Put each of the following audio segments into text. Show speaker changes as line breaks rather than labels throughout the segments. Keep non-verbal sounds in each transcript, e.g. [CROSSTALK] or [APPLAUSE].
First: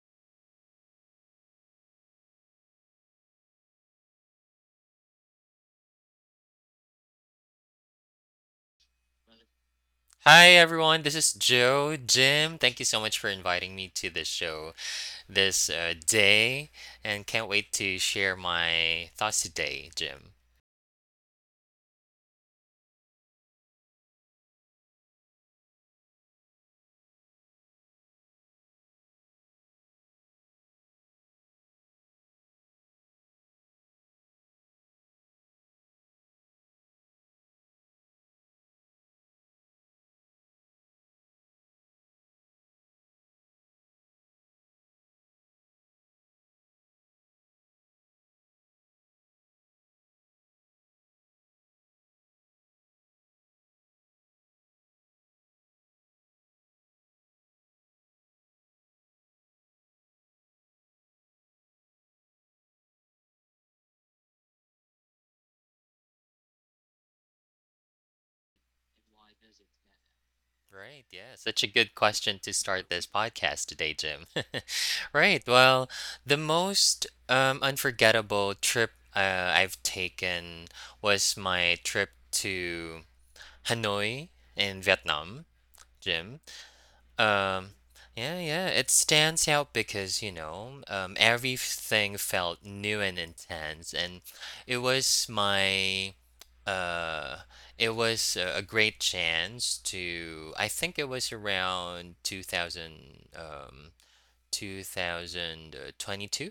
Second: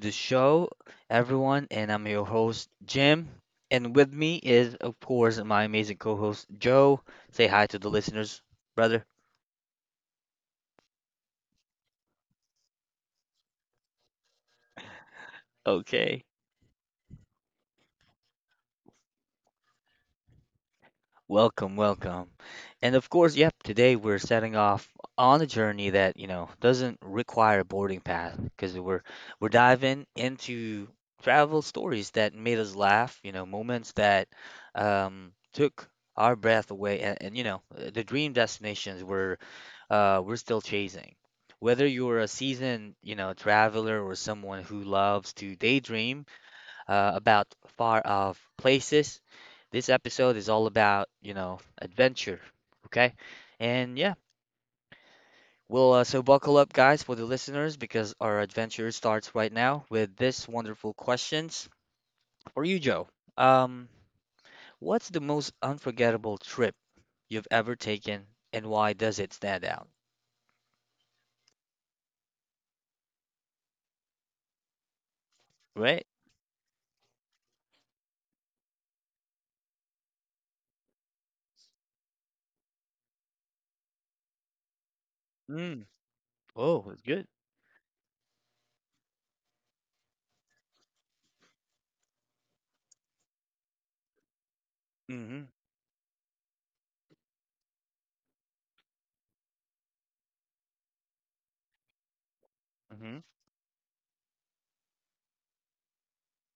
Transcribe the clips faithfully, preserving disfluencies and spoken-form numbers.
the show, everyone. And I'm your host, Jim. And with me is, of course, my amazing co host, Joe. Say hi to the listeners, brother.
Hi everyone, this is Joe. Jim, thank you so much for inviting me to this show this uh,
Okay.
day and can't wait to share my thoughts today, Jim.
Welcome, welcome. And of course, yep, today we're setting off on a journey that, you know, doesn't require a boarding pass because we're we're diving into travel stories that made us laugh, you know, moments that um took our breath away and, and you know, uh, the dream destinations were uh, we're still chasing. Whether you're a seasoned, you know, traveler or someone who loves to daydream uh, about far-off places, this episode is all about, you know, adventure. Okay, and yeah, we'll uh, so buckle up, guys, for the listeners because our adventure starts right now with this wonderful questions for you, Joe. Um, what's the most unforgettable trip you've ever taken, and why does it stand out?
Right, yeah, such a good question to start this podcast today, Jim. [LAUGHS] right,
Right?
well, the most um, unforgettable trip uh, I've taken was my trip to Hanoi in Vietnam,
Mm.
Jim.
Oh, that's good.
Um, yeah, yeah, it stands out because, you know, um, everything felt new and intense, and it was my, uh, it was a a great chance to, I think it was around
Mhm.
2000, um, two thousand twenty-two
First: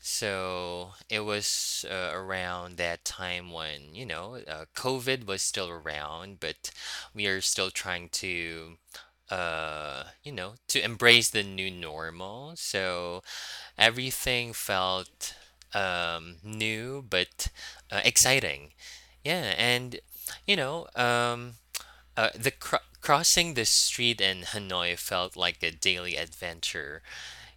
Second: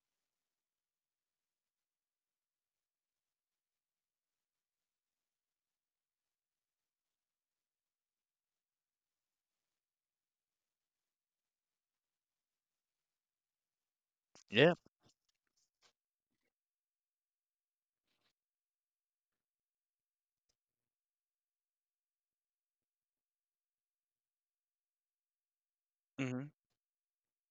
so it was uh, around that time when, you know, uh, COVID was still around, but we are still trying to, uh, you know, to embrace the new normal. So everything
Yeah.
felt um, new but uh, exciting. Yeah, and you know, um, uh, the cro- crossing the street in Hanoi felt like a daily
Mhm.
adventure.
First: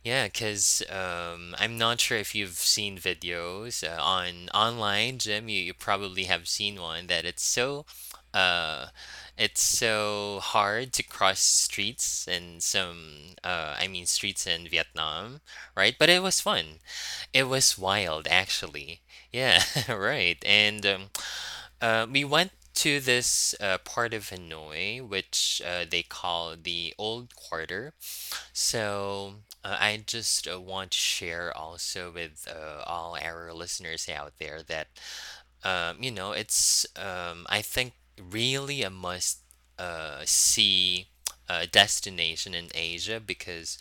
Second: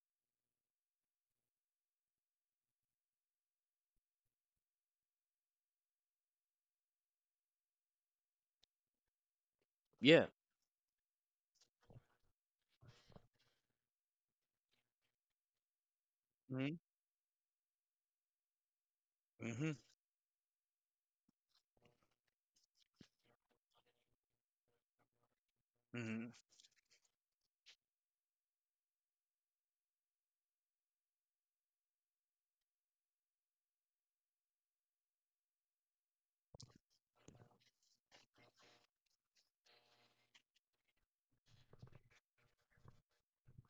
Yeah, because um, I'm not sure if you've seen videos uh, on online, Jim. You, you probably have seen one that it's so, uh, it's
Yeah.
so hard to cross streets in some, uh, I mean, streets in Vietnam, right? But it was fun.
Mhm.
It was wild, actually. Yeah,
Mhm.
[LAUGHS] right. And um, uh, we went to this uh, part of Hanoi, which uh, they
Mhm.
call the Old Quarter. So uh, I just uh, want to share also with uh, all our listeners out there that, um, you know, it's, um, I think, really a must uh, see uh, destination in Asia because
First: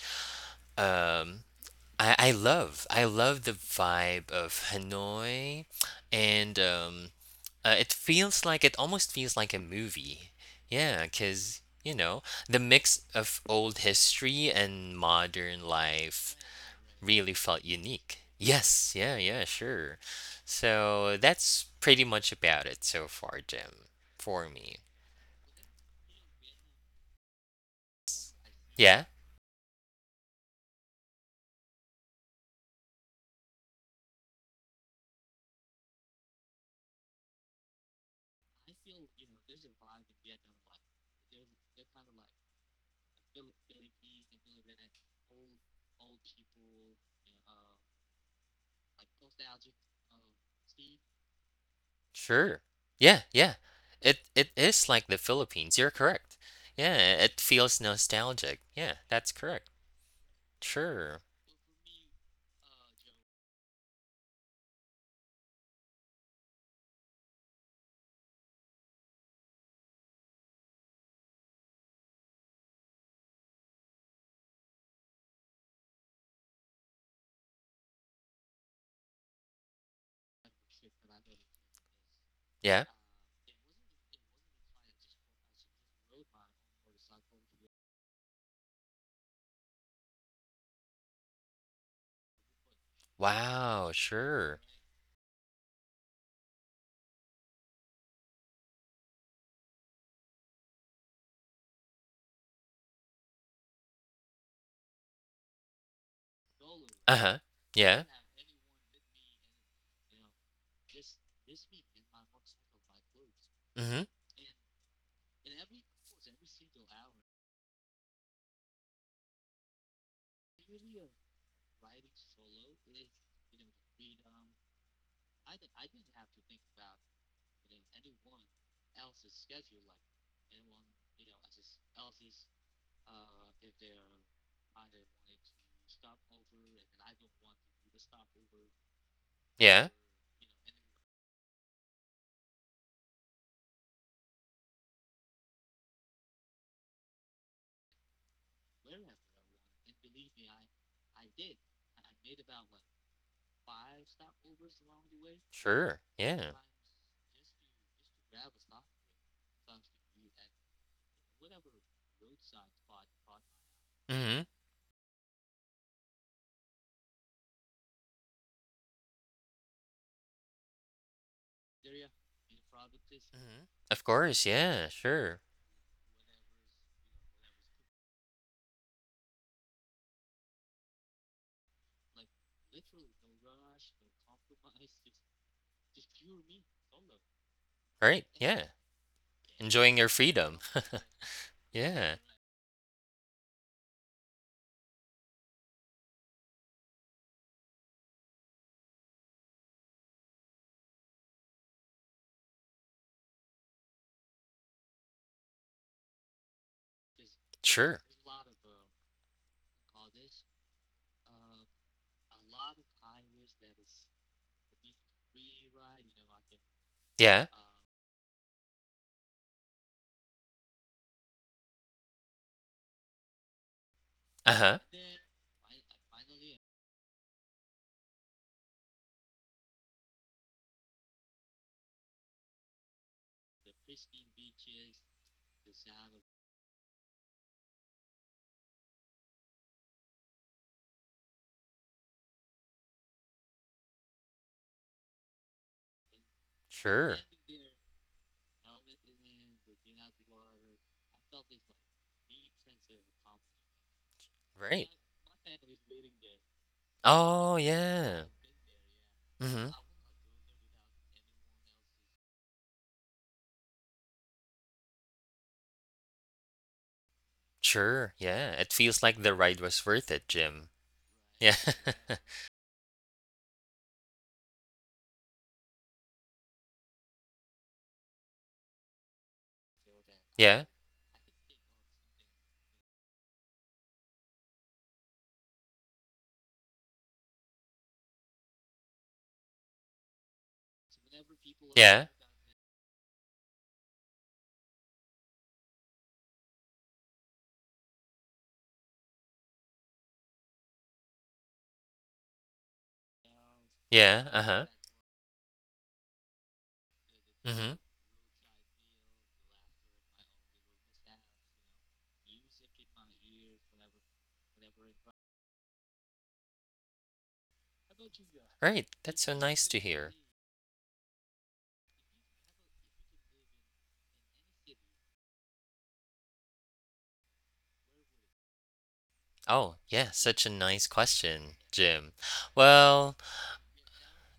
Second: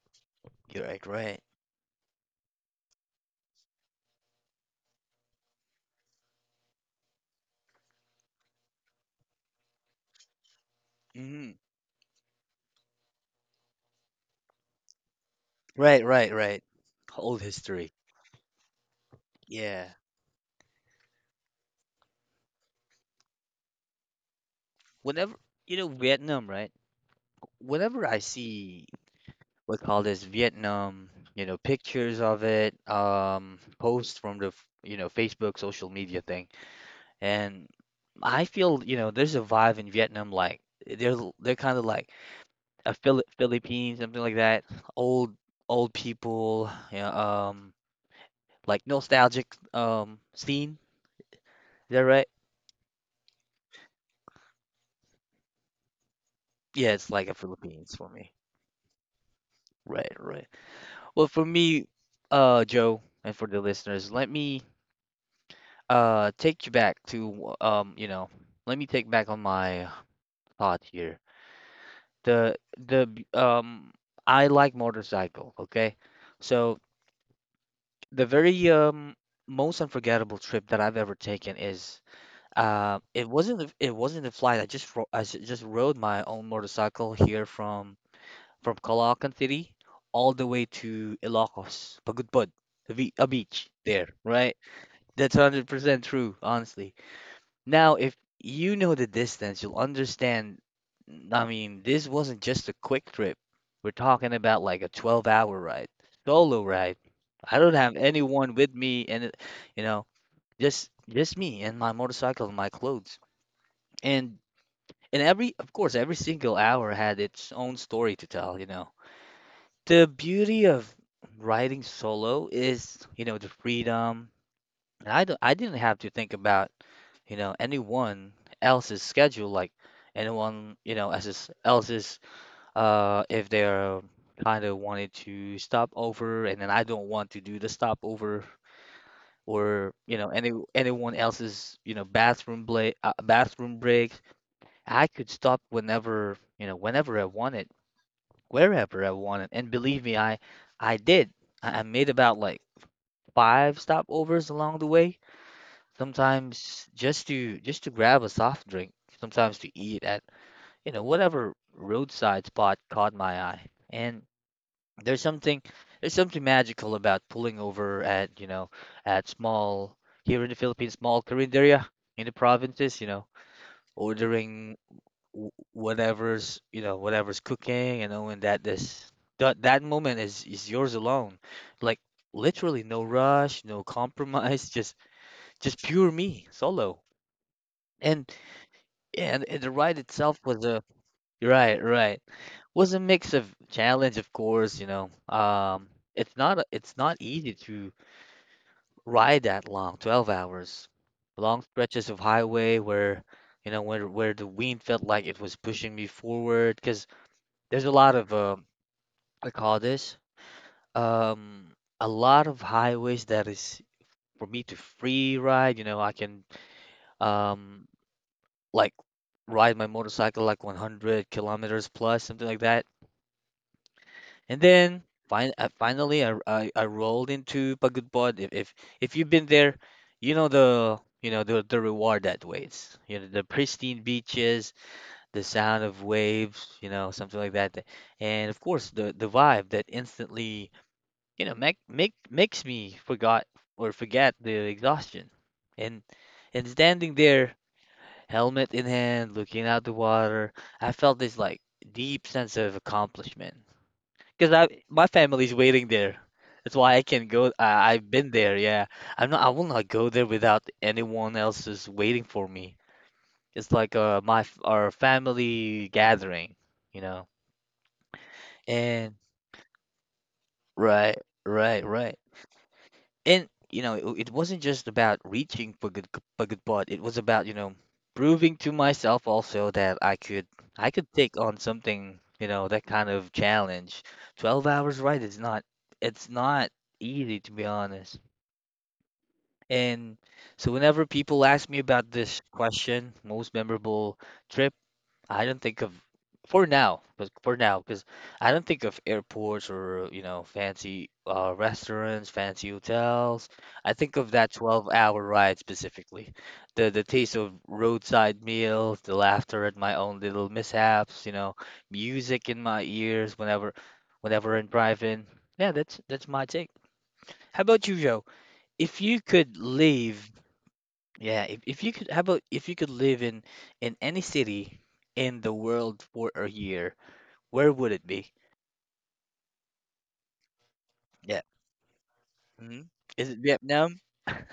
You're right, right.
um, I, I love I love the vibe of Hanoi, and um, uh, it feels like it almost feels like a movie. Yeah,
Mhm.
because you know the mix of old history and modern
Right, right,
life
right.
really
Old
felt
history.
unique. Yes, yeah, yeah,
Yeah.
sure. So that's pretty much about it so far, Jim, for me.
Whenever you know Vietnam, right? Whenever I see
Yeah.
what call this Vietnam, you know, pictures of it, um, posts from the f- you know Facebook social media thing, and I feel you know there's a vibe in Vietnam like they're l- they're kind of like a Phil Philippines something like that, old old people, yeah, um. Like nostalgic um scene. Is that right?
Sure. Yeah, yeah. It it is like the Philippines. You're correct.
Yeah,
Yeah,
it's like a
it feels
Philippines for me.
nostalgic. Yeah, that's correct.
Right, right. Well,
Sure.
for me, uh, Joe, and for the listeners, let me uh take you back to um, you know, let me take back on my thought here. The the b- um, I like motorcycle. Okay, so the very um most unforgettable trip that I've ever taken is
Yeah.
uh it wasn't a- it wasn't a flight. I just ro I s- just rode my own motorcycle here from from Caloocan City all the way to Ilocos, Pagudpud, a, be- a beach
Wow,
there, right?
sure.
That's one hundred percent true, honestly. Now, if you know the distance, you'll understand. I mean, this wasn't just a quick trip. We're talking about like a twelve-hour ride, solo ride.
Uh-huh.
I don't have
Yeah.
anyone with me, and it- you know, just just me and my motorcycle and my clothes.
Mhm.
And and every, of course, every single hour had its own story to tell, you know. The beauty of writing solo is, you know, the freedom. And I don't, I didn't have to think about, you know, anyone else's schedule, like anyone, you know, else's else's, uh, if they're kind of wanted to stop over, and then I don't want to do the stopover, or
Yeah.
you know, any anyone else's, you know, bathroom break, uh, bathroom break. I could stop whenever, you know, whenever I wanted wherever I wanted. And believe me, I I did. I I made about like five stopovers along the way,
Sure. Yeah.
sometimes just to just to grab a soft drink, sometimes to eat at, you know, whatever roadside spot caught my eye. And
Mhm.
there's something there's something magical about pulling over at, you know, at small here in the Philippines, small Carinderia in the provinces, you know,
Mhm. Of course.
ordering
Yeah,
wh-
sure.
whatever's you know whatever's cooking and knowing that this that that moment is is yours alone, like literally no rush, no compromise, [LAUGHS] just just pure me solo. And
Right. Yeah.
and, and the ride
Enjoying your
itself was
freedom.
a
[LAUGHS]
right right
Yeah.
was a mix of challenge, of course, you know, um it's not a- it's not easy to ride that long, twelve hours, long stretches of highway where you know where where the wind felt like it was pushing me forward because there's a
Sure.
lot of uh, I call this um a lot of highways that is for me to free ride. You know, I can
Yeah.
um like ride my motorcycle like one hundred kilometers plus something like that. And
Uh-huh.
then fin uh, finally, I, I I rolled into Pagudbod. If if if you've been there, you know the you know the the reward that waits. You know, the pristine beaches, the sound of waves, you know, something like that, and of course the the vibe that instantly you know make make makes me forgot or forget the exhaustion. and and standing
Sure.
there, helmet in hand, looking out the water, I felt this like deep sense of accomplishment because I,
Right.
my family's waiting there. That's why I can go.
Oh,
I, I've been
yeah.
there, yeah. i'm not I will
Mhm.
not go there without anyone else is waiting for me. It's like uh, my f- our family gathering, you know.
Sure, yeah. It
And
feels like the ride was worth it, Jim.
right
Yeah. [LAUGHS]
right right and you know, it, it wasn't just about reaching for good, for good part. It was about you know proving to myself also that i could
Yeah.
i could take on something, you know, that kind of challenge. twelve hours, right? It's not it's not easy, to be honest. And so whenever people ask me about
Yeah.
this question, most memorable trip, I don't think of for now, but for now, because I don't think of airports or, you know, fancy uh, restaurants, fancy hotels. I think of
Yeah,
that
uh-huh.
twelve-hour ride specifically. The the taste of
Mhm.
roadside meals, the laughter at my own little mishaps, you know, music in my ears whenever whenever I'm driving. Yeah, that's that's my take. How about you, Joe?
Right.
If you
That's so
could
nice to hear.
leave yeah, if, if you could, how about if you could live in in any city in the world for a year, where would it be?
Oh, yeah, such a nice
Yeah.
question, Jim.
Hmm. Is
Well,
it Vietnam?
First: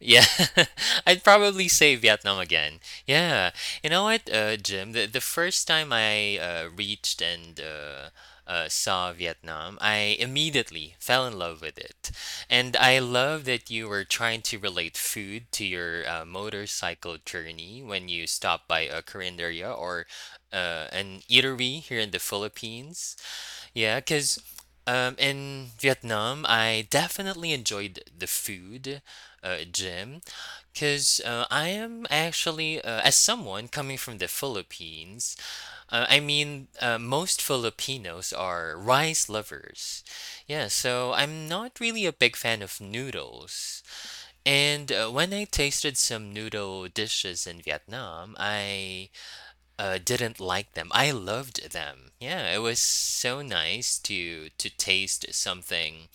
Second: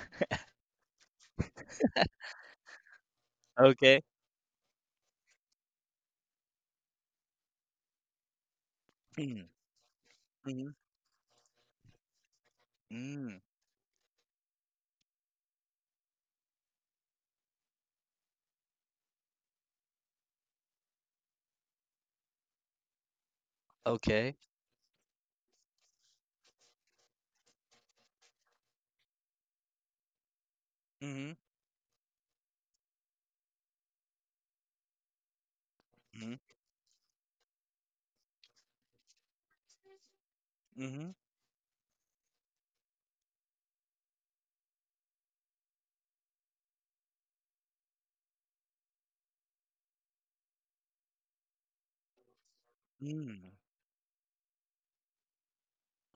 Yeah, [LAUGHS] I'd probably say Vietnam again. Yeah, you
Okay.
know what, uh, Jim? The, the first time I uh, reached and uh, uh, saw
Mm-hmm.
Vietnam, I immediately fell in love with it. And I
Mm-hmm.
love that you were trying to relate food to your uh, motorcycle journey when you stopped by a carinderia or uh, an eatery here in the Philippines. Yeah,
Okay.
because um, in Vietnam, I definitely enjoyed the food, uh, gym, because
Mm-hmm.
uh, I am actually, uh, as someone coming from the Philippines, uh, I
Mm-hmm.
mean, uh, most Filipinos are rice lovers. Yeah,
Mm-hmm.
so I'm not really a big fan of noodles. And uh, when I tasted some noodle dishes in Vietnam, I uh, didn't like them. I loved them. Yeah, it was so
Mm.
nice to to taste something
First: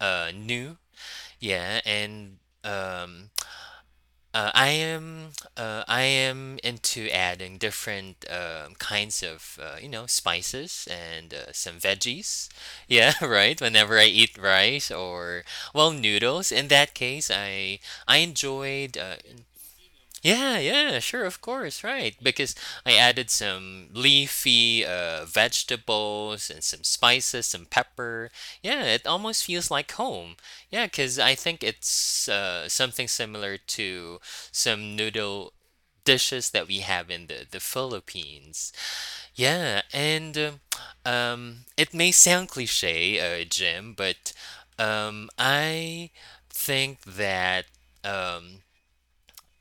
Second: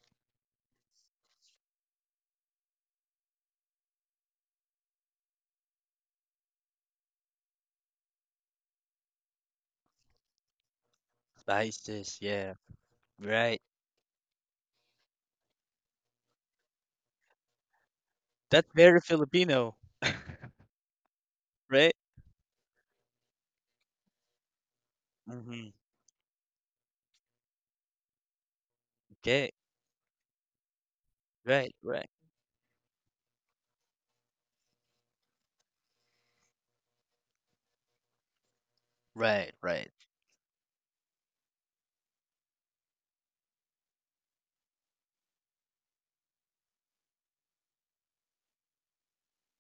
uh, new. Yeah, and um, uh, I am uh, I am into adding different um, kinds of uh, you know spices and uh, some
Spices.
veggies.
Yeah.
Yeah, [LAUGHS] right.
Right.
Whenever I eat rice or well noodles, in that case, I I
That's
enjoyed
very
uh,
Filipino,
yeah, yeah, sure, of course,
right?
right. Because I added some leafy uh,
Mm-hmm.
vegetables and some spices, some pepper. Yeah, it almost
Okay.
feels like home. Yeah, because I think
Right. Right.
it's uh, something similar to some noodle dishes that we have in the, the Philippines.
Right.
Yeah,
Right.
and um, um, it may sound cliche, uh, Jim, but um, I think that. Um,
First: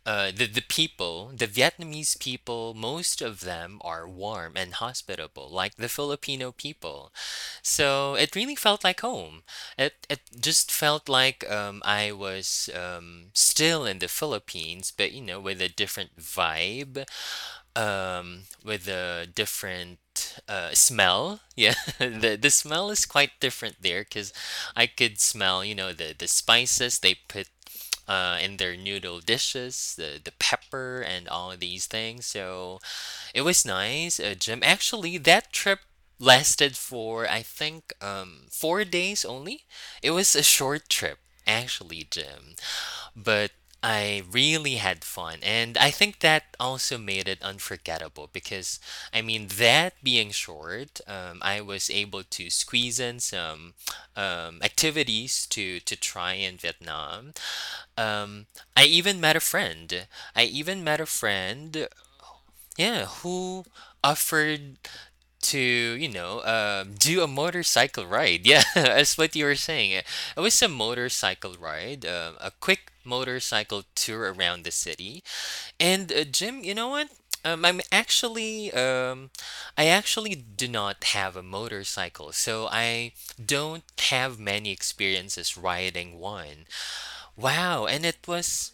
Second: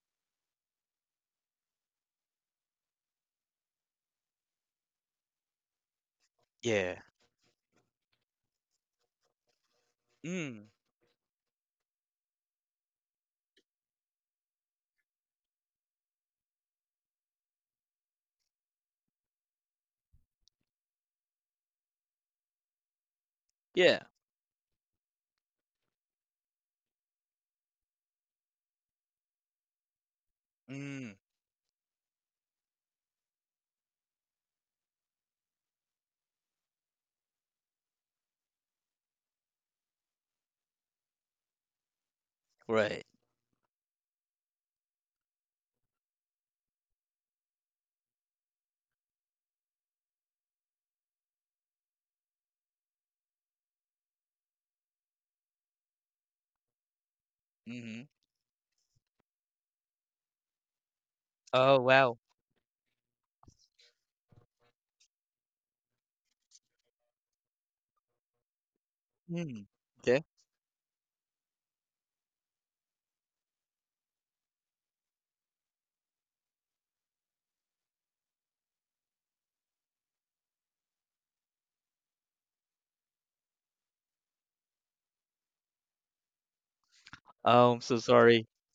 uh, the the people, the Vietnamese people, most of them are warm and hospitable, like the Filipino
Yeah.
people. So it really felt like home. It it
Mm.
just felt like um, I was um, still in the Philippines, but you know, with a different vibe, um, with a different uh, smell. Yeah, [LAUGHS] the the smell is quite different there
Yeah.
because I could smell, you know, the the spices they put uh, in their noodle dishes, the, the pepper
Mm.
and all of these things. So it was nice. Uh, Jim, actually, that trip lasted for I think um, four days only. It was a short trip, actually, Jim
Right.
but I really had fun. And I think that also made it unforgettable because, I mean, that being short, um, I was able to squeeze in some um, activities to, to try in Vietnam.
Mm-hmm.
Um, I even met a friend. I even met a
Oh
friend,
wow.
yeah, who offered to you know um, do a motorcycle ride [LAUGHS] yeah that's what you were
Mm.
saying it
Okay.
was a motorcycle ride um, a quick motorcycle tour around the city and uh, jim you know what um, i'm actually um, i actually do not have a motorcycle so i don't have many experiences riding one.
Oh, I'm
Wow,
so
and it
sorry.
was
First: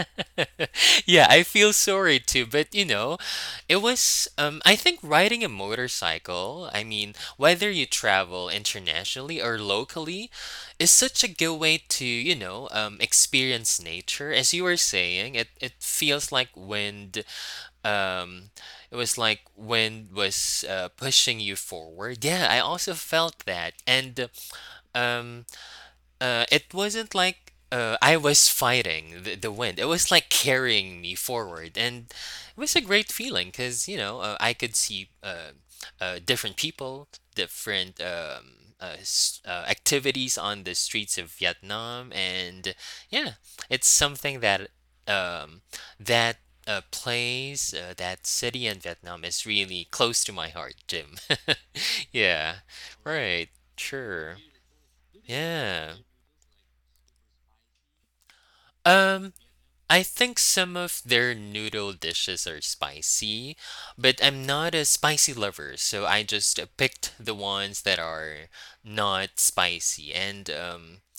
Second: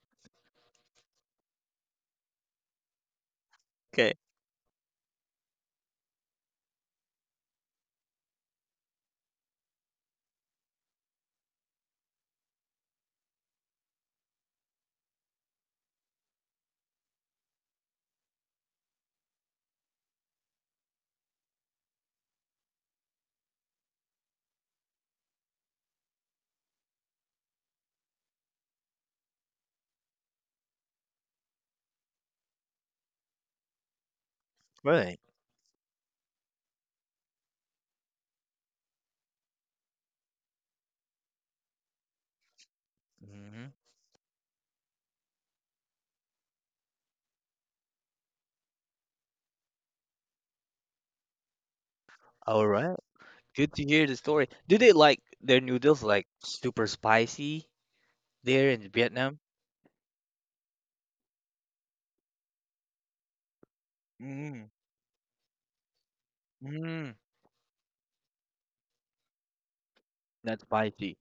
[LAUGHS] Yeah, I feel sorry too, but you know, it
Okay.
was um I think riding a motorcycle, I mean, whether you travel internationally or locally, is such a good way to, you know, um experience nature. As you were saying, it it feels like wind um it was like wind was uh, pushing you forward. Yeah, I also felt that. And um uh, it wasn't like uh, I was fighting the, the wind. It was like carrying me forward, and it was a great feeling because you know uh, I could see
Right.
uh, uh, different people, different um, uh, s- uh, activities on the streets of Vietnam, and yeah,
Hmm.
it's something that um, that uh, place, uh, that city in Vietnam is really close to my heart, Jim. [LAUGHS] yeah,
All right.
right,
Good to hear the
sure,
story. Do they like their
yeah.
noodles like super spicy there in
Um,
Vietnam?
I think some of their noodle dishes are spicy, but I'm
Mm,
not a spicy lover, so I just uh,
mm,
picked the ones that are not spicy. And
not
um,
spicy.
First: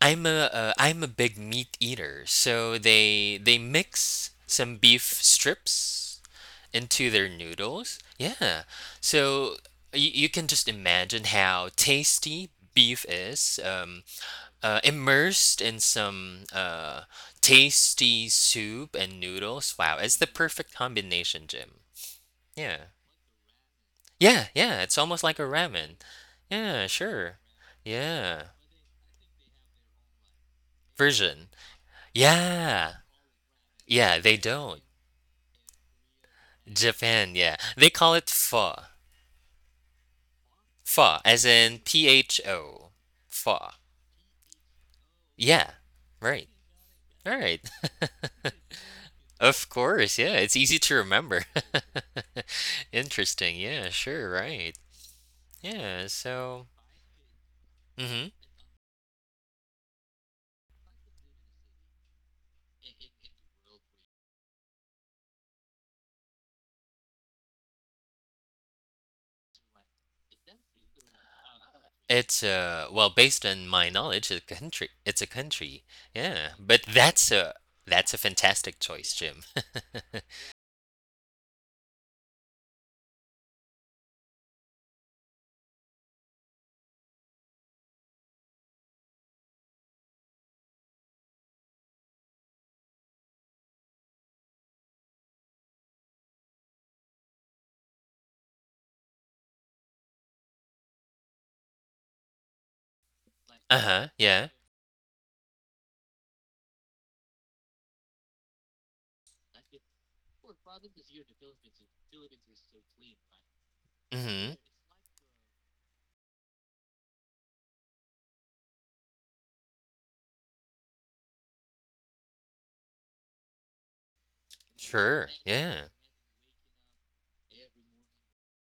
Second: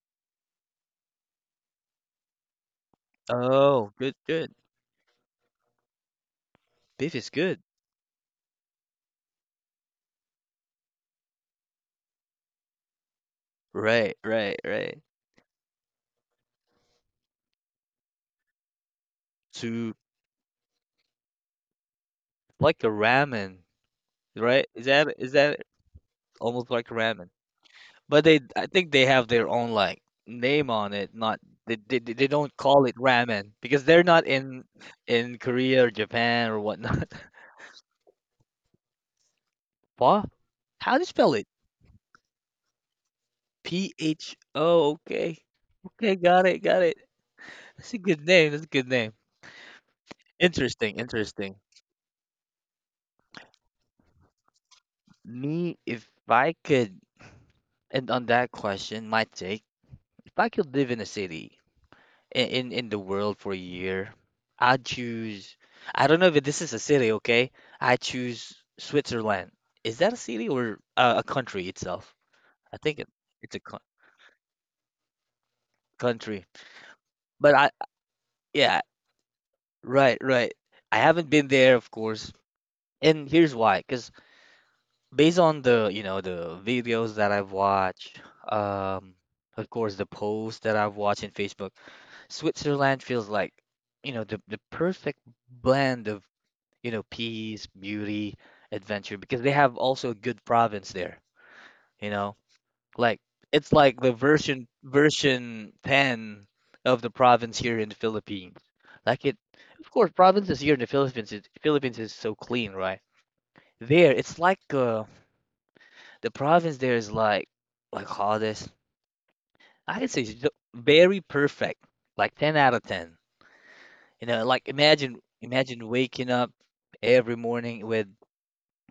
I'm a uh, I'm a big meat eater, so they they
Oh, good,
mix
good.
some beef strips into
Beef
their
is good.
noodles. Yeah, so you, you can just imagine how tasty beef is. Um,
Right, right,
uh,
right.
immersed in some uh, tasty soup and noodles.
To
Wow, it's the perfect combination, Jim. Yeah.
like a ramen,
Yeah,
right?
yeah,
Is
it's
that
almost
is
like a
that
ramen.
almost
Yeah,
like a ramen?
sure.
But they,
Yeah.
I think they have their own like name on it. Not
Version.
they, they, they they don't call
Yeah.
it ramen because they're
Yeah,
not
they
in
don't.
in Korea or Japan or whatnot.
Japan, yeah. They call it pho.
[LAUGHS] What? How do you
Pho,
spell
as
it?
in P H O. Pho.
P H O, okay.
Yeah.
Okay, got
Right.
it, got it.
All right.
That's a good name.
[LAUGHS]
That's a good name.
Of course, yeah, it's easy to
Interesting,
remember.
interesting.
[LAUGHS] Interesting, yeah, sure, right.
Me,
Yeah,
if I
so
could, and on
hmm
that question, my take, if I could live in a city in in, in the world for a year, I'd choose. I don't know if this is a city, okay? I choose Switzerland. Is that a city or a, a country itself?
It's
I
uh
think it,
well, based
it's a
on
co
my knowledge, a country. It's a country.
country.
Yeah. But that's
But
a
I,
that's a
yeah,
fantastic choice, Jim.
right,
[LAUGHS]
right. I haven't been there, of course. And here's why, because based on, the, you know, the videos that I've watched, um, of course, the posts that I've watched in Facebook, Switzerland feels like, you know, the, the perfect blend of, you know, peace, beauty, adventure, because they have also a good province there, you know? Like it's like the
Uh-huh, yeah.
version version ten of the province here in the Philippines. Like it, of course, provinces here in the Philippines is Philippines is so clean, right? There, it's like
hmm
uh, the province there is like like all this. I could say it's ju- very perfect, like ten out of ten. You know, like imagine
Sure,
imagine
yeah.
waking up every morning with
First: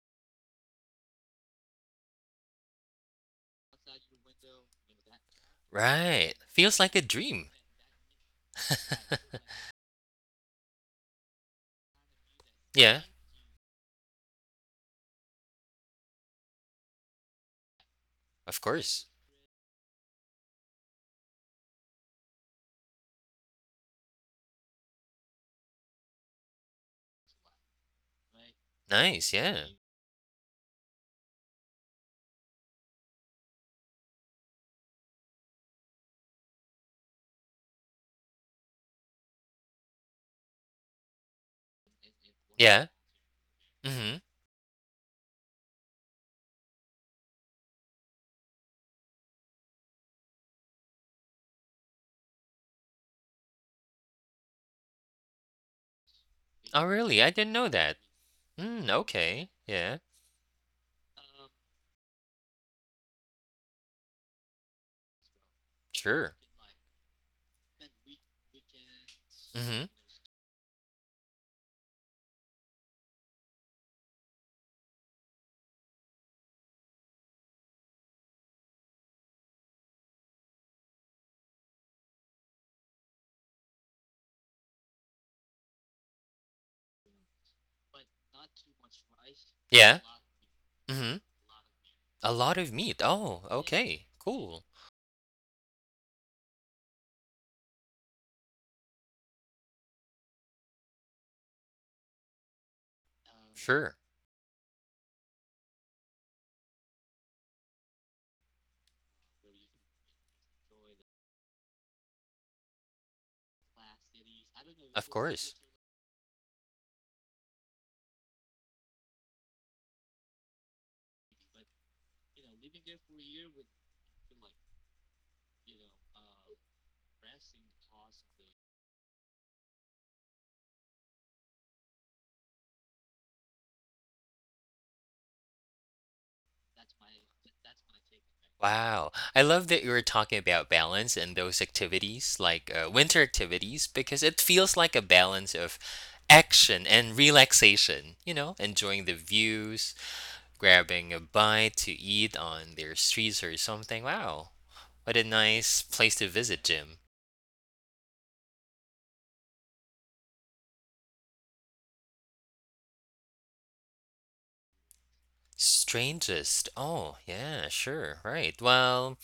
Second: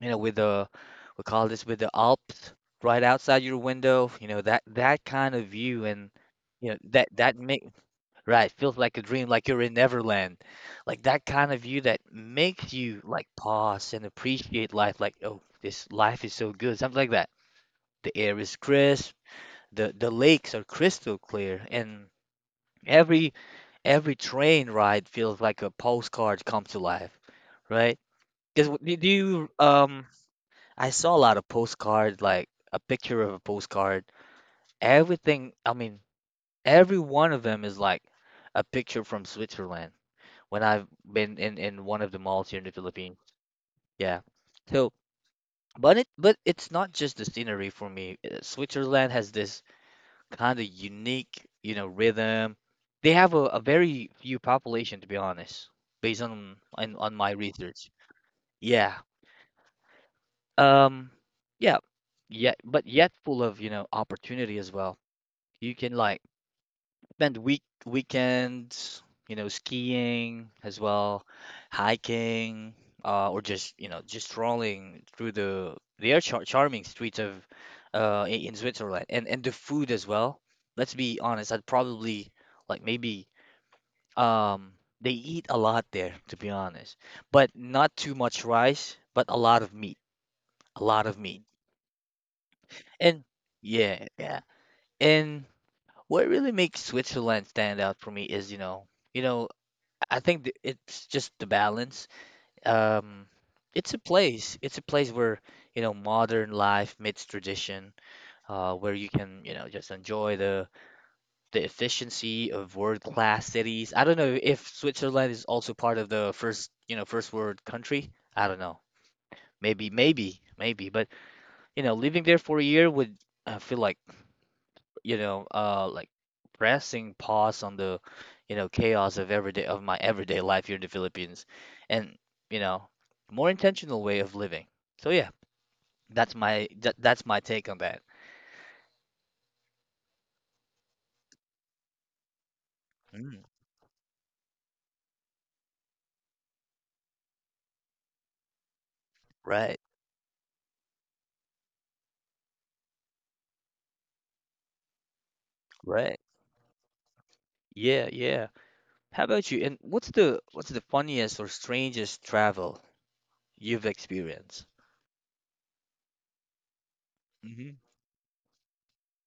you know with the we call this with the Alps right outside your window. You know that that kind of view. And
Right.
you know
Feels like a
that that
dream.
make right feels like a
[LAUGHS]
dream, like you're in Neverland, like that kind of view that makes you
Yeah,
like pause and appreciate life. Like oh, this life is so good, something like that. The air is
of course.
crisp, The the lakes are crystal clear, and every every train ride feels like a postcard come to life, right? Because do do
Nice,
you
yeah.
um, I saw a lot of postcards, like a picture of a postcard. Everything, I mean, every one of them is like a picture from Switzerland when I've been in in one of the malls here in the
Yeah.
Philippines. Yeah.
hmm
So, but it but it's not just the scenery for me. Uh, Switzerland has this kind of unique, you know, rhythm. They have a, a very few population, to be honest, based on
Oh,
on, on
really? I
my
didn't know
research.
that. Mm,
Yeah.
okay. Yeah,
Um. Yeah. Yet, but yet full of you know opportunity as well. You can like
sure.
spend week weekends, you know,
Mm-hmm.
skiing as well, hiking, uh, or just you know just strolling through the the air char charming streets of uh, i- in Switzerland and and the food as well. Let's be honest, I'd probably like maybe um, they eat a lot there, to be honest, but not too much rice, but a lot of
Yeah.
meat, a
Mm-hmm.
lot of meat,
A lot of meat.
and
Oh, okay.
yeah, yeah,
Cool.
and what really makes Switzerland stand out for me is you know. You know, I think th- it's just the balance. Um,
Sure.
it's a place. It's a place where, you know, modern life meets tradition, uh, where you can, you know, just enjoy the the efficiency of world-class cities. I don't know if
Of
Switzerland is
course.
also part of the first, you know, first world country. I don't know. Maybe, maybe, maybe. But, you know, living there for a year would, I feel like you know, uh, like pressing pause on the, you know, chaos of everyday of my everyday life here in the Philippines, and you know, more intentional way of living. So yeah, that's my that, that's my take on that.
Wow. I love that you were talking about balance and those activities, like uh, winter
Mm,
activities, because it feels like a balance of action and relaxation, you know, enjoying the
right,
views, grabbing a bite to eat on their streets or something. Wow. What a nice place
right.
to visit, Jim.
Yeah, yeah. How about you? And what's the what's the funniest or strangest travel you've experienced?
Strangest. Oh, yeah,
Mm-hmm.
sure. Right. Well,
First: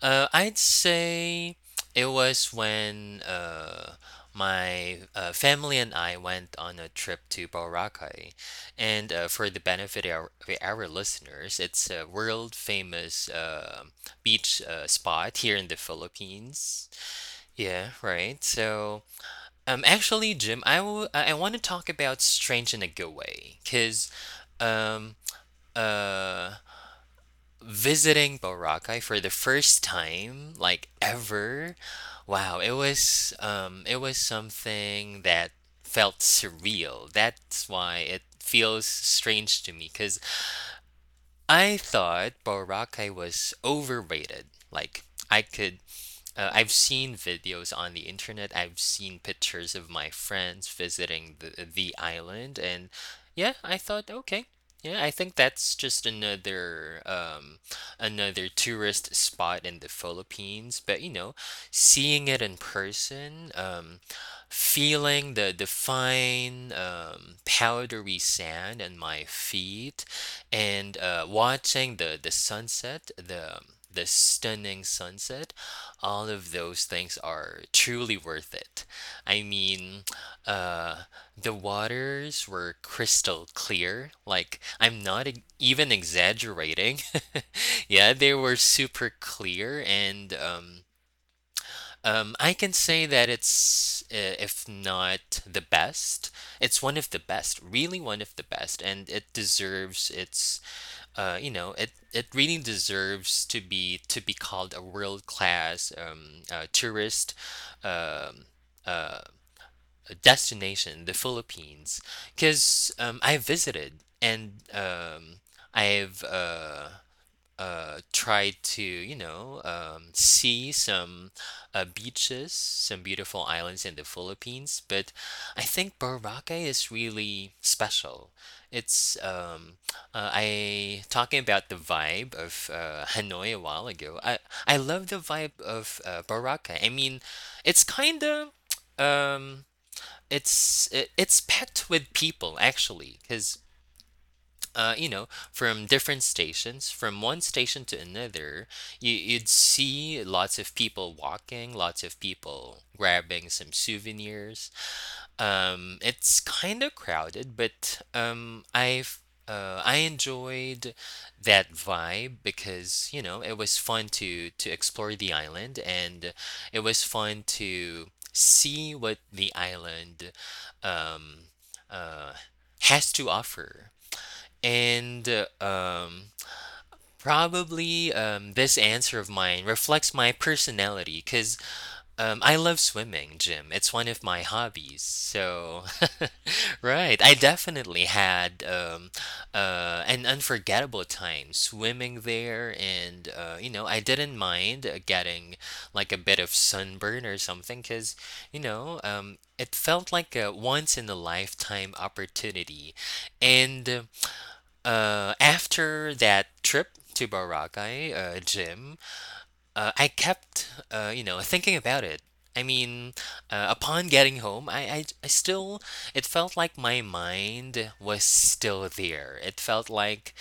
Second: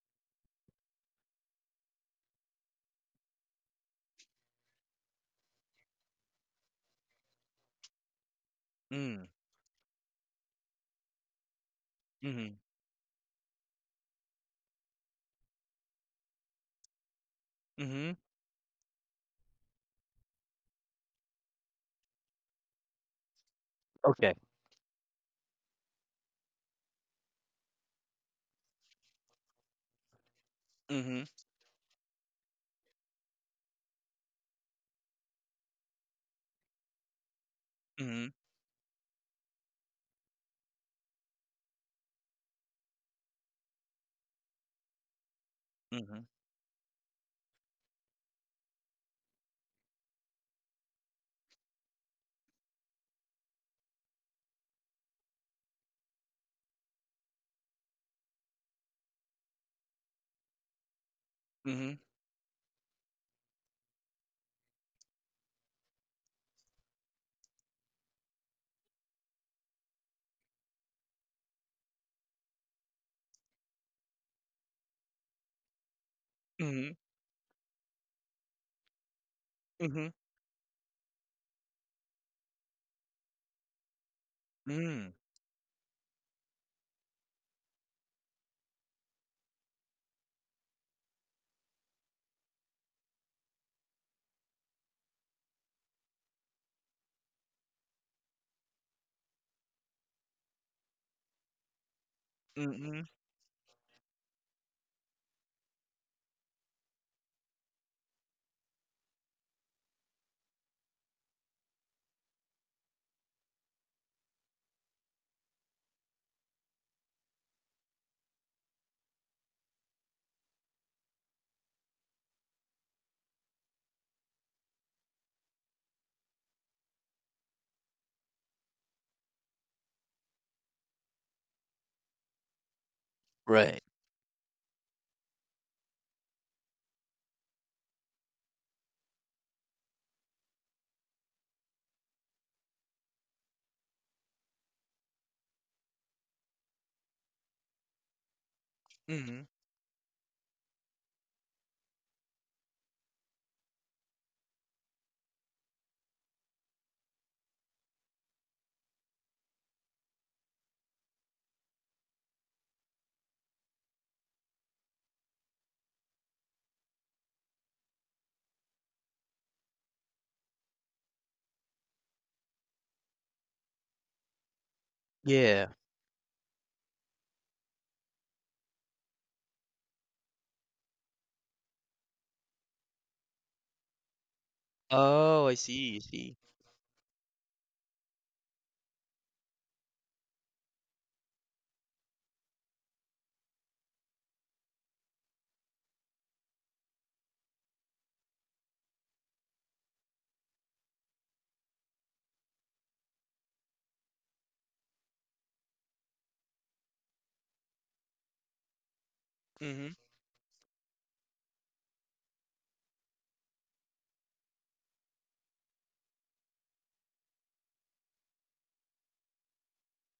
uh, I'd say it was when uh, my uh, family and I went on a trip to Boracay. And uh,
Mm,
for the benefit of our, of our listeners, it's a world
mm-hmm.
famous uh, beach uh, spot here in the Philippines. Yeah,
Mm-hmm.
right. So, um, actually, Jim, I w- I want to talk about strange in a good way, cause,
Okay.
um, uh, visiting Boracay for the first time, like
Mm-hmm.
ever. Wow, it was um it was something that felt surreal. That's why it
Mm-hmm.
feels strange to me cuz I thought Boracay was overrated. Like I could
Mm-hmm.
uh, I've seen videos on the internet. I've seen pictures of my friends visiting the the island, and yeah, I thought, okay, yeah, I think that's just another um, another tourist spot in the Philippines. But you know, seeing it in person, um, feeling the the fine um, powdery sand on my feet, and uh, watching the the sunset, the the stunning sunset all of those
Mm-hmm.
things are truly worth it. I mean,
Mm-hmm.
uh, the waters were crystal clear. Like, I'm not
Mm-hmm.
e- even exaggerating. [LAUGHS] yeah, they were super clear, and um, um, I can say that it's, uh, if not the best, it's one of the best, really one of the best, and it deserves its uh, you know, it it really
Mm-hmm.
deserves to be to be called a world class um, uh, tourist um, uh, destination, the Philippines, because um, I visited and um, I've uh, uh, try to, you know, um, see some uh, beaches, some beautiful islands in the Philippines. But I think Boracay is really special. It's um, uh, I talking about the vibe of uh, Hanoi a while
Right.
ago. I I love the vibe of uh, Boracay. I mean, it's kind of um, it's it, it's packed with people actually, because uh, you know, from different stations, from one station to another, you, you'd see lots of people walking, lots of people grabbing some souvenirs. Um, it's kind of crowded, but um, I've uh, I enjoyed that vibe because you know it was fun to to explore the island, and it was fun to see what the island um, uh, has to offer. And uh,
Yeah.
um, probably um, this answer of mine reflects my personality because um, I love swimming, Jim. It's one of my hobbies.
Oh, I
So,
see, I see.
[LAUGHS] right, I definitely had um, uh, an unforgettable time swimming there. And, uh, you know, I didn't mind uh, getting like a bit of sunburn or something because, you know, um, it felt like a once in a lifetime opportunity. And, uh, after that trip to Boracay, uh, Jim, uh, I
Hmm.
kept, uh, you know, thinking about it. I mean, uh, upon getting home, I, I, I still, it felt like my mind was still there. It felt like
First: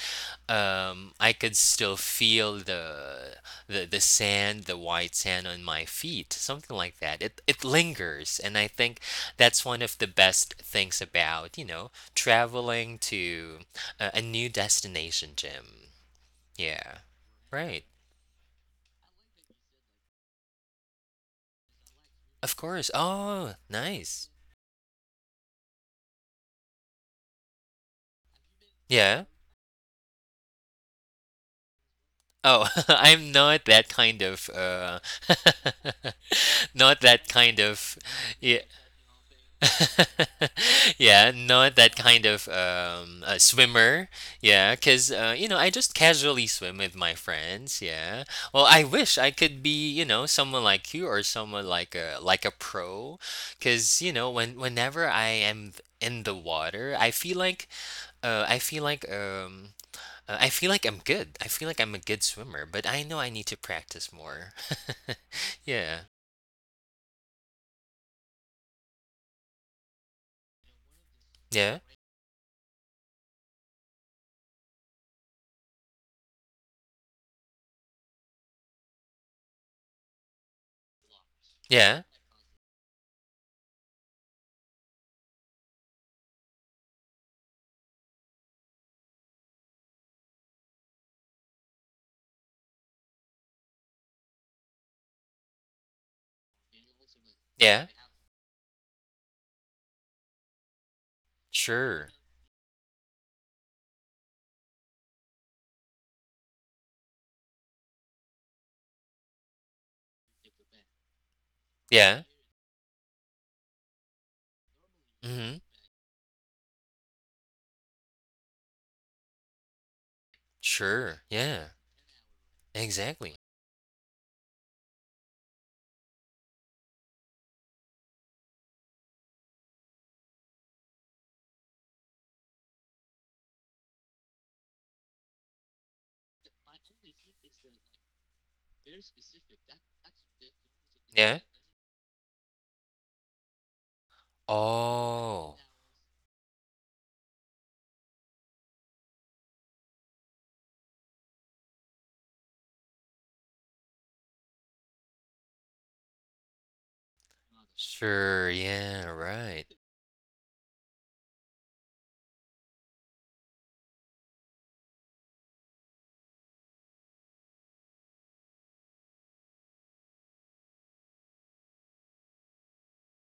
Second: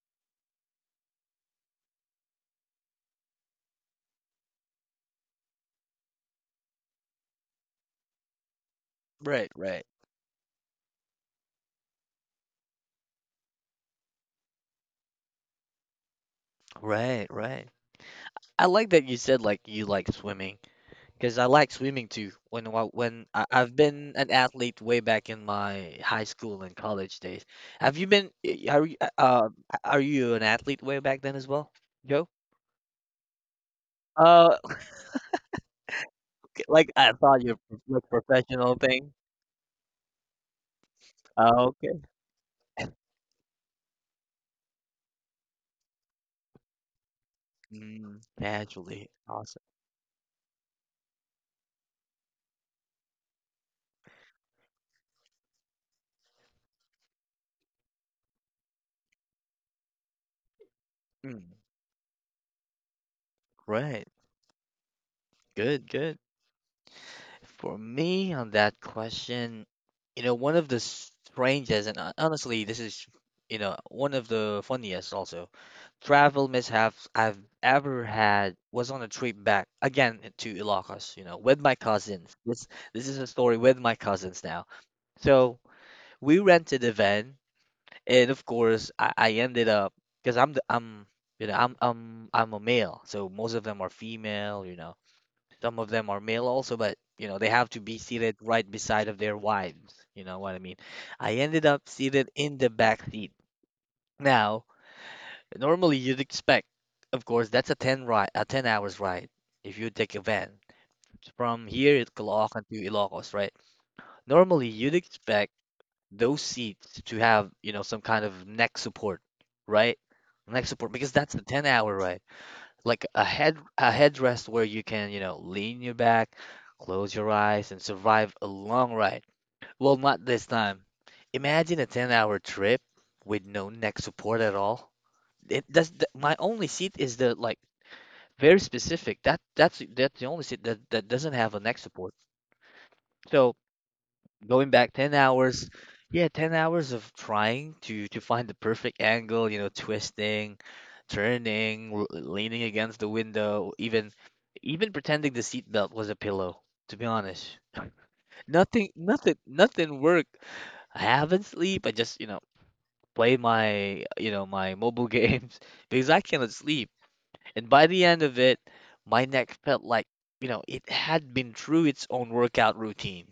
um, I could still feel the, the the sand, the white sand on my feet, something like that. It it lingers, and I think
Right,
that's one
right.
of the best things about, you know, traveling to a, a new destination, Jim. Yeah,
Right, right.
right.
I like that you said like you like swimming because I like swimming too.
Of
When wa-
course.
when I,
Oh,
I've been
nice.
an athlete way back in my high school and college days. Have you been? y- Are you
Yeah.
uh are you an athlete way back then as well, Joe?
Oh, [LAUGHS] I'm not that kind of
Uh,
uh [LAUGHS]
[LAUGHS] like
not
I
that
thought you
kind
were
of
like
yeah.
professional thing.
[LAUGHS] Yeah,
Oh,
not that
okay.
kind of um, a swimmer. Yeah, because, uh, you know, I just casually swim with my friends.
Mm,
Yeah. Well, I
naturally,
wish I
awesome.
could be, you know, someone like you or someone like a like a pro. Because, you know, when whenever I am in the water, I feel like uh, I feel like um, uh, I feel like I'm good.
Mm,
I feel like I'm a good swimmer, but I know I need to
right.
practice more. [LAUGHS]
Good,
Yeah.
good. For me, on that question, you know, one of the
Yeah.
strangest, and hon- honestly, this is, you know, one of the funniest also travel mishaps I've ever had was on a trip back again to Ilocos, you know, with my
Yeah.
cousins. This this is a story with my cousins now. So we rented a van, and of course, I, I ended up because I'm the I'm you know I'm I'm I'm a male, so most of them are female, you know. Some of them are male also, but you know, they have to
Yeah.
be seated right beside of their wives. You know what I mean? I ended up
Sure.
seated in the back seat. Now, normally you'd expect, of course, that's a ten ride, a ten hours ride if you take a van from here at
Yeah.
Caloocan to Ilocos, right? Normally you'd expect
Mm-hmm.
those seats to have, you know, some kind of neck support, right? Neck support because
Sure.
that's the
Yeah.
ten hour ride like a
Exactly.
head a headrest where you can, you know, lean your back, close your eyes, and survive a long ride. Well, not this time. Imagine a ten-hour trip with no neck support at all. It that's the, my only seat is the like very specific. That that's that's the only seat that that doesn't
Yeah.
have a neck support. So going back ten
Oh.
hours, yeah, ten hours of trying to to find the perfect angle, you know, twisting, turning, l- leaning against the window, even even pretending the seatbelt was a pillow, to be honest.
Sure.
Nothing
Yeah.
nothing
Right.
nothing worked. I haven't sleep. I just, you know, play my, you know, my mobile [LAUGHS] games because I cannot sleep. And by the end of it, my neck felt like, you know, it had been through its own workout routine.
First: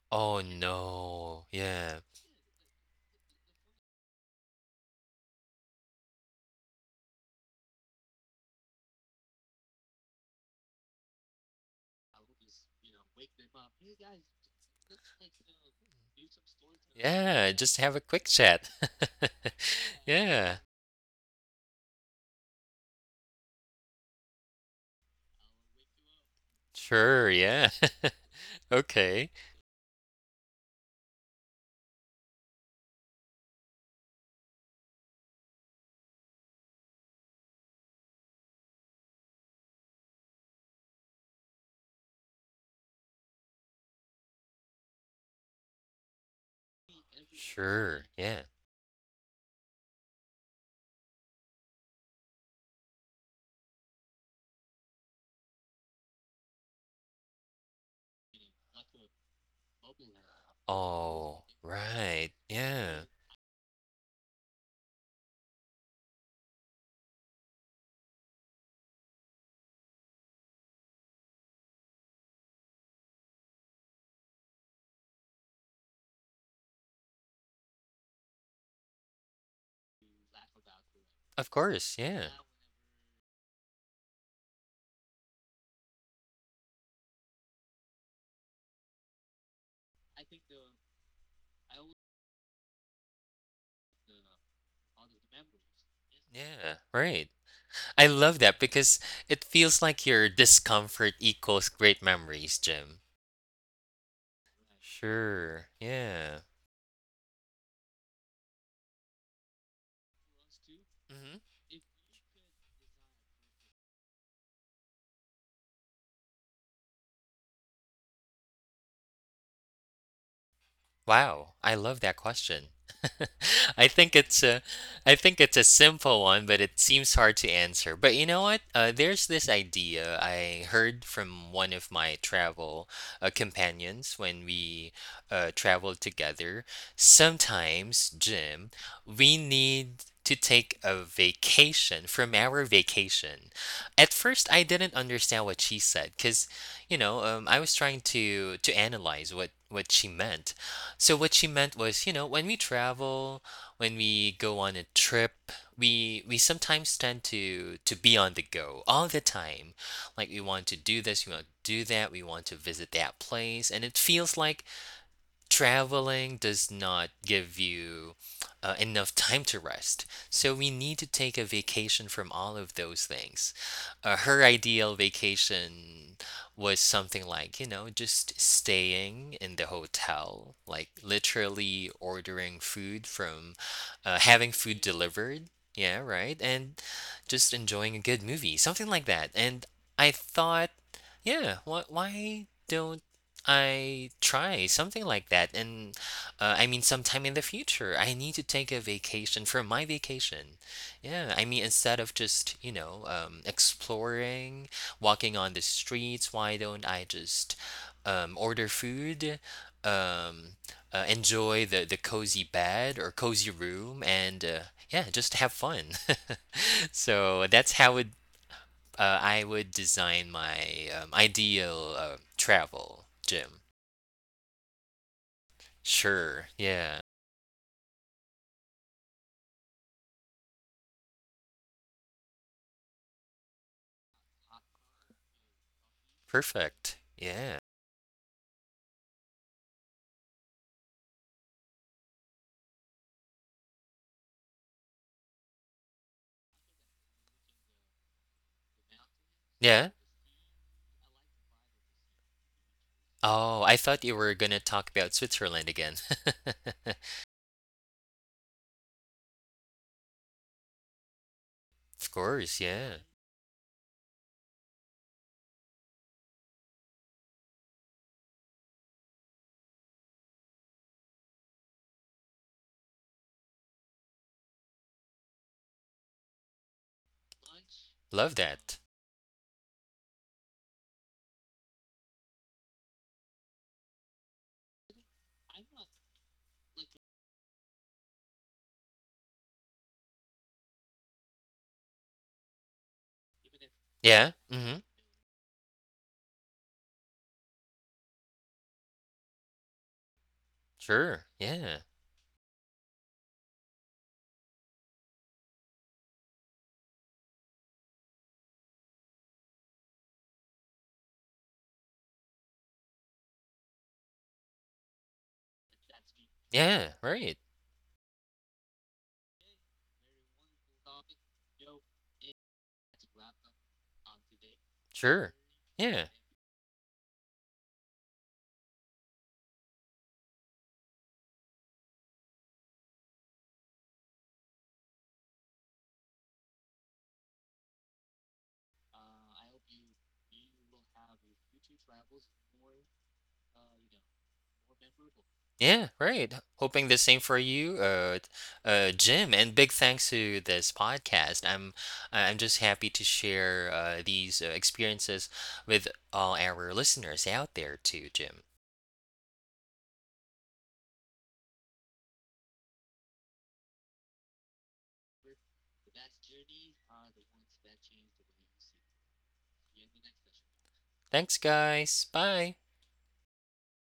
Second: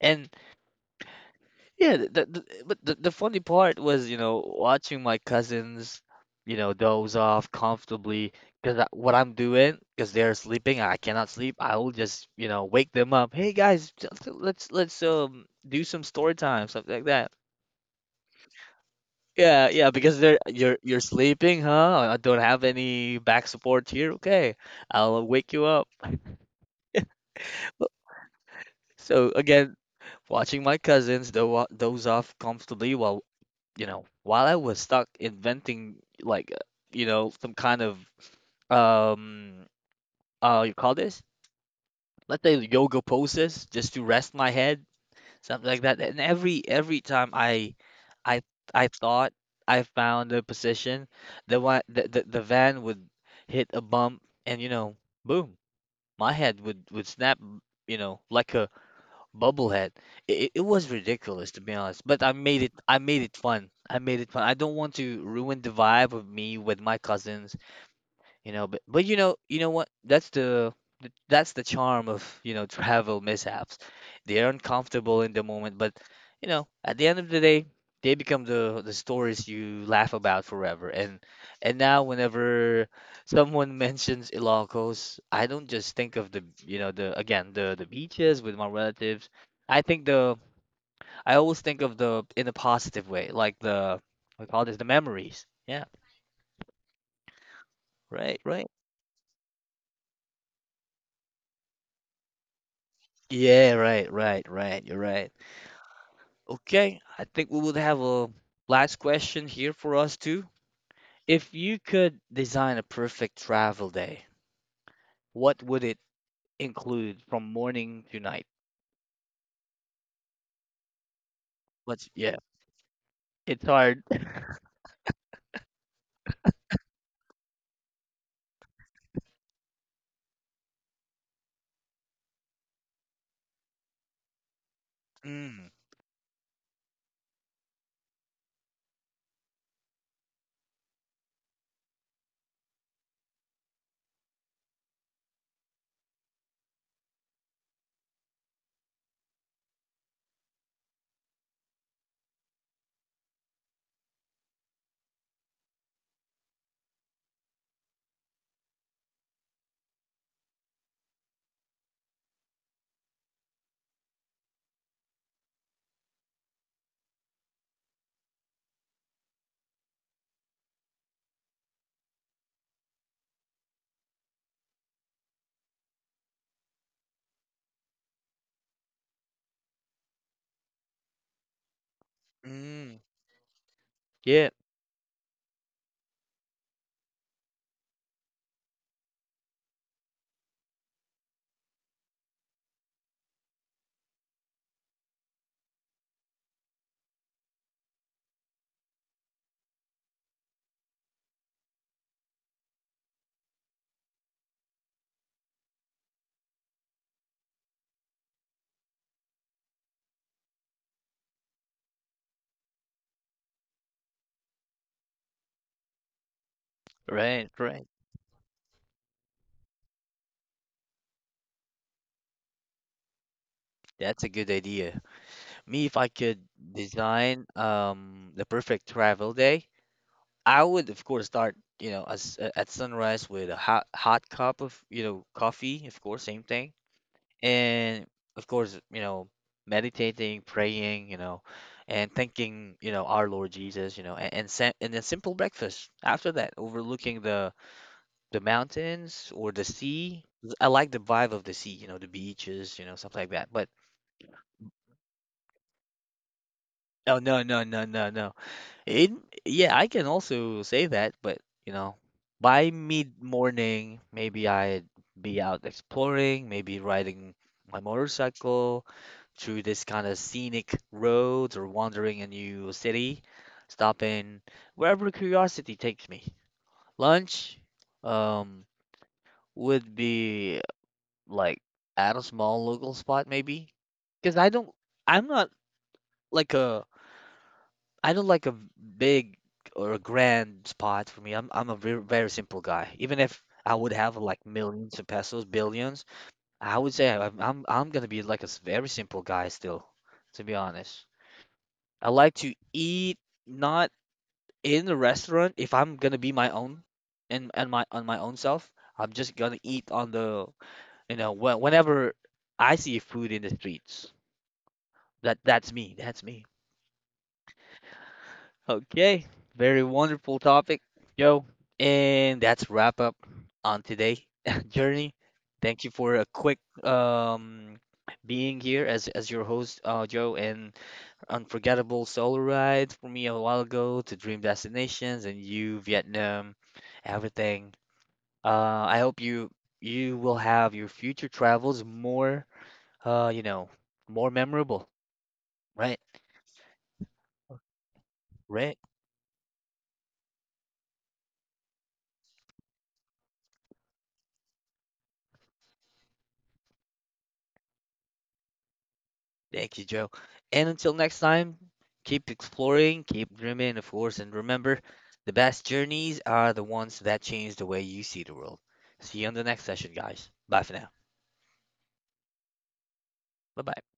And
Oh no.
yeah,
Yeah.
the, the, the- but the, the funny part was, you know, watching my cousins, you know, doze off comfortably, because what I'm doing, because they're sleeping, I cannot sleep. I will just, you know, wake them up. Hey guys, t- t- let's let's um do some story time, stuff like that.
Yeah. Just have a quick chat.
Yeah, yeah,
[LAUGHS]
because they're
Yeah.
you're you're sleeping, huh? I don't have any back support here. Okay, I'll wake you up.
Sure. Yeah. [LAUGHS]
So
Okay.
again, watching my cousins do doze off comfortably while, you know, while I was stuck inventing like uh, you know, some kind of um uh you call this, let's say, yoga poses just to rest my head, something like that. And every every time I
Sure.
I
Yeah.
I thought I found a position, the one the, the the van would hit a bump, and you know, boom, my head would would snap, you know, like a Bubblehead. It, it was
Oh,
ridiculous, to be honest, but I
right.
made it I
Yeah.
made it fun. I made it fun. I don't want to ruin the vibe of me with my cousins, you know. But but you know you know what, that's the th- that's the charm of, you know, travel mishaps. They're uncomfortable in the moment, but, you know, at the end of the day, they become the the stories you laugh about forever. and
Of
and
course.
now,
Yeah.
whenever someone [LAUGHS] mentions Ilocos, I don't just think of the, you know, the again the the beaches with my relatives. I think the, I always think of the in a positive way, like the, we call this the memories. Yeah,
Yeah. Right. I
right,
love that
right.
because it feels like your discomfort equals great memories, Jim.
Yeah, right, right, right. You're right.
Sure. Yeah.
Okay, I think we would have a last question here for us too.
Mhm.
If you could design a perfect travel day, what would it include from morning to night?
Wow, I love
What's
that
yeah,
question.
it's
[LAUGHS] I
hard.
think it's a, I think it's a simple one, but it seems hard to answer. But you know what? Uh, there's this idea I heard from one of my travel uh, companions when we uh,
Mm,
traveled together. Sometimes, Jim, we need to take a vacation from our vacation. At first, I didn't understand what she said because, you know, um, I was trying to to analyze what what she meant. So what she meant was, you know, when we travel, when we go on a trip, we we sometimes tend to to be on the go all the time. Like we want to do this, we want to do that, we want to visit that place, and it feels like traveling does not give you uh, enough time to rest. So we need to take a vacation from all of those things. Uh, her ideal vacation was something like, you know, just staying in the hotel, like literally ordering
mm,
food from, uh,
yeah,
having food delivered. Yeah, right. And just enjoying a good movie, something like that. And I thought, yeah, why, why don't I try something like that, and uh, I mean, sometime in the future, I need to take a vacation for my vacation. Yeah, I mean, instead of just, you know, um, exploring, walking on the streets, why don't I just um, order food, um, uh, enjoy the, the cozy bed or cozy room, and uh, yeah, just have fun. [LAUGHS]
right,
So that's
right.
how would uh, I would design my um, ideal uh, travel, Jim.
That's a good idea. Me, if I could
Sure. Yeah.
design um the perfect travel day, I would of course start, you know, as, uh, at sunrise with a hot hot cup of, you know, coffee, of course, same thing,
Perfect. Yeah.
and of course, you know, meditating, praying, you know, and thanking, you know, our Lord Jesus, you know, and and, sa- and a simple breakfast after that, overlooking the the mountains or the
Yeah.
sea. I like the vibe of the sea, you know, the beaches, you know, stuff like that. But
Oh, I thought you were gonna talk about Switzerland again. [LAUGHS]
oh no, no, no, no, no. It yeah, I can also say that, but you know,
Of
by
course. Yeah.
mid-morning, maybe I'd be out exploring, maybe riding my motorcycle through this kind of scenic roads or wandering a new city, stopping wherever curiosity takes me. Lunch,
Love
um,
that.
would be like at a small local spot maybe, because I don't, I'm not like a I don't like a big or a grand spot for me. I'm I'm a very, very simple guy. Even if I would have
Yeah.
like
Mhm.
millions of pesos, billions, I would say I'm I'm, I'm gonna be like a s- very simple guy still, to be honest.
Sure. Yeah.
I like to eat not in a restaurant. If I'm gonna be my own and and my on my own self, I'm just gonna eat on the, you know, wh- whenever I see food in the streets. That that's me. That's me.
Yeah. Right.
Okay, very wonderful topic, Joe. And that's wrap up on today [LAUGHS] journey.
Sure.
Thank you
Yeah.
for a quick um being here as as your host, uh, Joe, and unforgettable solo ride for me a while ago to dream destinations and you Vietnam, everything. Uh, I hope you you will have your future travels more uh you know more memorable,
Yeah.
right?
Right. Hoping the same for you, uh, t-
Right.
uh, Jim. And big thanks to this podcast. I'm, I'm just happy to share uh, these uh, experiences with all our listeners out there too, Jim.
Thank you, Joe. And until next time, keep exploring, keep dreaming, of course, and remember the best journeys are the ones that change the way you see the world. See you on the next session, guys. Bye for now.
Thanks, guys. Bye.
Bye bye.